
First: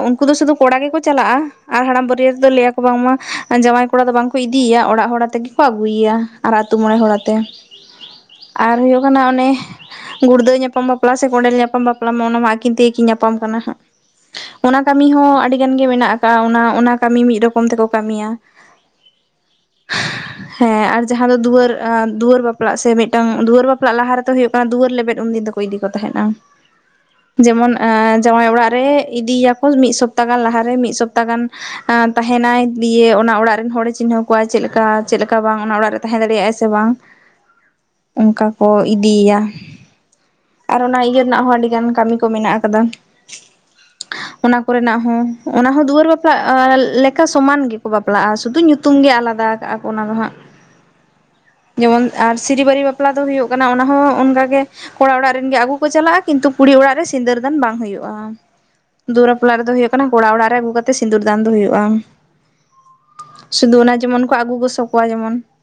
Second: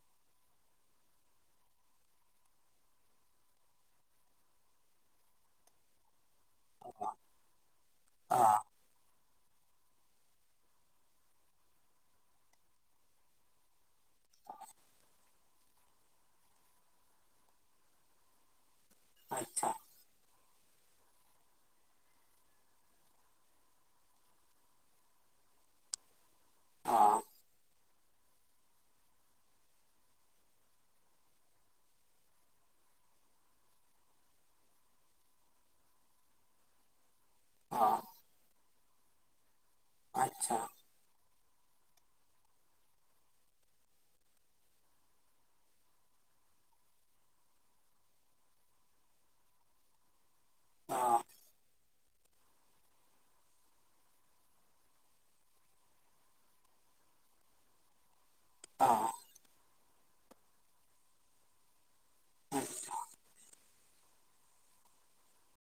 ᱩᱱᱠᱩ ᱫᱚ ᱥᱩᱫᱩ ᱠᱚᱲᱟ ᱜᱮᱠᱚ ᱪᱟᱞᱟᱜᱼᱟ ᱟᱨ ᱦᱟᱲᱟᱢ ᱵᱟᱹᱨᱭᱟᱹᱛ ᱫᱚ ᱞᱟᱹᱭᱟᱠᱚ ᱵᱟᱝᱢᱟ ᱡᱟᱶᱟᱭ ᱠᱚᱲᱟ ᱫᱚ ᱵᱟᱝ ᱠᱚ ᱤᱫᱤᱭᱟ ᱚᱲᱟᱜ ᱦᱚᱲᱟᱛᱮ ᱜᱤᱠᱚ ᱟᱹᱜᱩᱭᱟ ᱾ ᱟᱨ ᱟᱹᱛᱩ ᱢᱚᱬᱮ ᱦᱚᱲ ᱟᱛᱮ ᱚ ᱟᱨ ᱦᱩᱭᱩᱜ ᱠᱟᱱᱟ ᱚᱱᱮ ᱜᱩᱲᱫᱟᱹᱣ ᱧᱟᱯᱟᱢ ᱵᱟᱯᱞᱟ ᱥᱮ ᱠᱚᱸᱰᱮᱞ ᱧᱟᱯᱟᱢ ᱵᱟᱯᱞᱟ ᱢᱟ ᱚᱱᱟ ᱢᱟ ᱟᱹᱠᱤᱱ ᱛᱮᱜᱮᱠᱤᱱ ᱧᱟᱯᱟᱢ ᱠᱟᱱᱟ ᱦᱟᱸᱜ ᱚᱱᱟ ᱠᱟᱹᱢᱤ ᱦᱚᱸ ᱟᱹᱰᱤ ᱜᱟᱱ ᱜᱮ ᱢᱮᱱᱟᱜ ᱠᱟᱜᱼᱟ ᱚᱱᱟ ᱚᱱᱟ ᱠᱟᱹᱢᱤ ᱦᱚᱸ ᱢᱤᱫ ᱨᱚᱠᱚᱢ ᱛᱮᱠᱚ ᱠᱟᱹᱢᱤᱭᱟ ᱟᱪᱪᱷᱟ ᱦᱮᱸ ᱟᱨ ᱡᱟᱦᱟᱸ ᱫᱚ ᱫᱩᱣᱟᱹᱨ ᱫᱩᱣᱟᱹᱨ ᱵᱟᱯᱞᱟᱜ ᱥᱮ ᱢᱤᱫᱴᱟᱝ ᱫᱩᱣᱟᱹᱨ ᱵᱟᱯᱞᱟᱜ ᱞᱟᱦᱟ ᱨᱮᱛᱚ ᱦᱳᱭᱳᱜ ᱠᱟᱱᱟ ᱫᱩᱣᱟᱹᱨ ᱞᱮᱵᱮᱫ ᱩᱱᱫᱤᱱ ᱫᱚ ᱦᱩᱭ ᱤᱫᱤ ᱠᱚ ᱛᱟᱦᱮᱸᱱᱟ ᱚ ᱡᱮᱢᱚᱱ ᱡᱟᱶᱟᱭ ᱚᱲᱟᱜ ᱨᱮ ᱤᱫᱤᱭᱟᱠᱚ ᱢᱤᱫ ᱥᱚᱯᱛᱟ ᱜᱟᱱ ᱞᱟᱦᱟᱨᱮ ᱢᱤᱫ ᱥᱚᱯᱛᱟ ᱜᱟᱱ ᱟᱸ ᱛᱟᱦᱮᱱᱟᱭ ᱫᱤᱭᱮ ᱚᱱᱟ ᱚᱲᱟᱜ ᱨᱮᱱ ᱦᱚᱲᱮ ᱪᱤᱱᱦᱟᱹᱣ ᱠᱚᱣᱟᱭ ᱪᱮᱫᱞᱮᱠᱟ ᱪᱮᱫᱞᱮᱠᱟ ᱵᱟᱝ ᱚᱱᱟ ᱚᱲᱟᱜ ᱨᱮ ᱛᱟᱦᱮᱸ ᱫᱟᱲᱮᱭᱟᱜ ᱟᱭ ᱥᱮ ᱵᱟᱝ ᱚ ᱚᱝᱠᱟ ᱠᱚ ᱤᱫᱤᱭ ᱭᱟ ᱟᱪᱪᱷᱟ ᱟᱨ ᱚᱱᱟ ᱤᱭᱟᱹ ᱨᱮᱱᱟᱜ ᱦᱚᱸ ᱟᱹᱰᱤᱜᱟᱱ ᱠᱟᱹᱢᱤ ᱠᱚ ᱢᱤᱱᱟᱜ ᱟᱠᱟᱫᱟ [inaudible] ᱚᱱᱟ ᱠᱚᱨᱮᱸᱱᱟᱜ ᱦᱚᱸ ᱚᱱᱟᱦᱚᱸ ᱫᱩᱣᱟᱹᱨ ᱵᱟᱯᱞᱟᱜ ᱞᱮᱠᱟ ᱥᱚᱢᱟᱱ ᱜᱤᱠᱚ ᱵᱟᱯᱞᱟᱜᱼᱟ ᱥᱩᱫᱩ ᱧᱩ ᱛᱩᱢ ᱜᱮ ᱟᱞᱟᱫᱟ ᱠᱟᱜᱼᱟ ᱠᱚ ᱚᱱᱟ ᱫᱚ ᱦᱟᱸᱜ ᱚ ᱡᱮᱢᱚᱱ ᱟᱨ ᱥᱤᱨᱤ ᱵᱟᱹᱨᱤ ᱵᱟᱯᱞᱟ ᱫᱚ ᱦᱳᱭᱳᱜ ᱠᱟᱱᱟ ᱚᱱᱟ ᱦᱚᱸ ᱚᱱᱠᱟ ᱜᱮ ᱠᱚᱲᱟ ᱚᱲᱟᱜ ᱨᱮᱱ ᱜᱮ ᱟᱹᱜᱩ ᱠᱚ ᱪᱟᱞᱟᱜᱼᱟ ᱠᱤᱱᱛᱩ ᱠᱩᱲᱤ ᱚᱲᱟᱜ ᱨᱮ ᱥᱤᱸᱫᱟᱹᱨ ᱫᱟᱱ ᱵᱟᱝ ᱦᱩᱭᱩᱜᱼᱟ ᱚ ᱫᱩᱣᱟᱹᱨ ᱵᱟᱯᱞᱟ ᱨᱮᱫᱚ ᱦᱳᱭᱳᱜ ᱠᱟᱱᱟ ᱠᱚᱲᱟ ᱚᱲᱟᱜ ᱨᱮ ᱟᱹᱜᱩ ᱠᱟᱛᱮ ᱥᱤᱸᱫᱩᱨ ᱫᱟᱱ ᱫᱚ ᱦᱳᱭᱳᱜᱼᱟ ᱟᱪᱪᱷᱟ ᱥᱩᱫᱩ ᱚᱱᱟ ᱡᱮᱢᱚᱱ ᱠᱚ ᱟᱹᱜᱩ ᱜᱚᱥᱚ ᱠᱚᱣᱟ ᱡᱮᱢᱚᱱ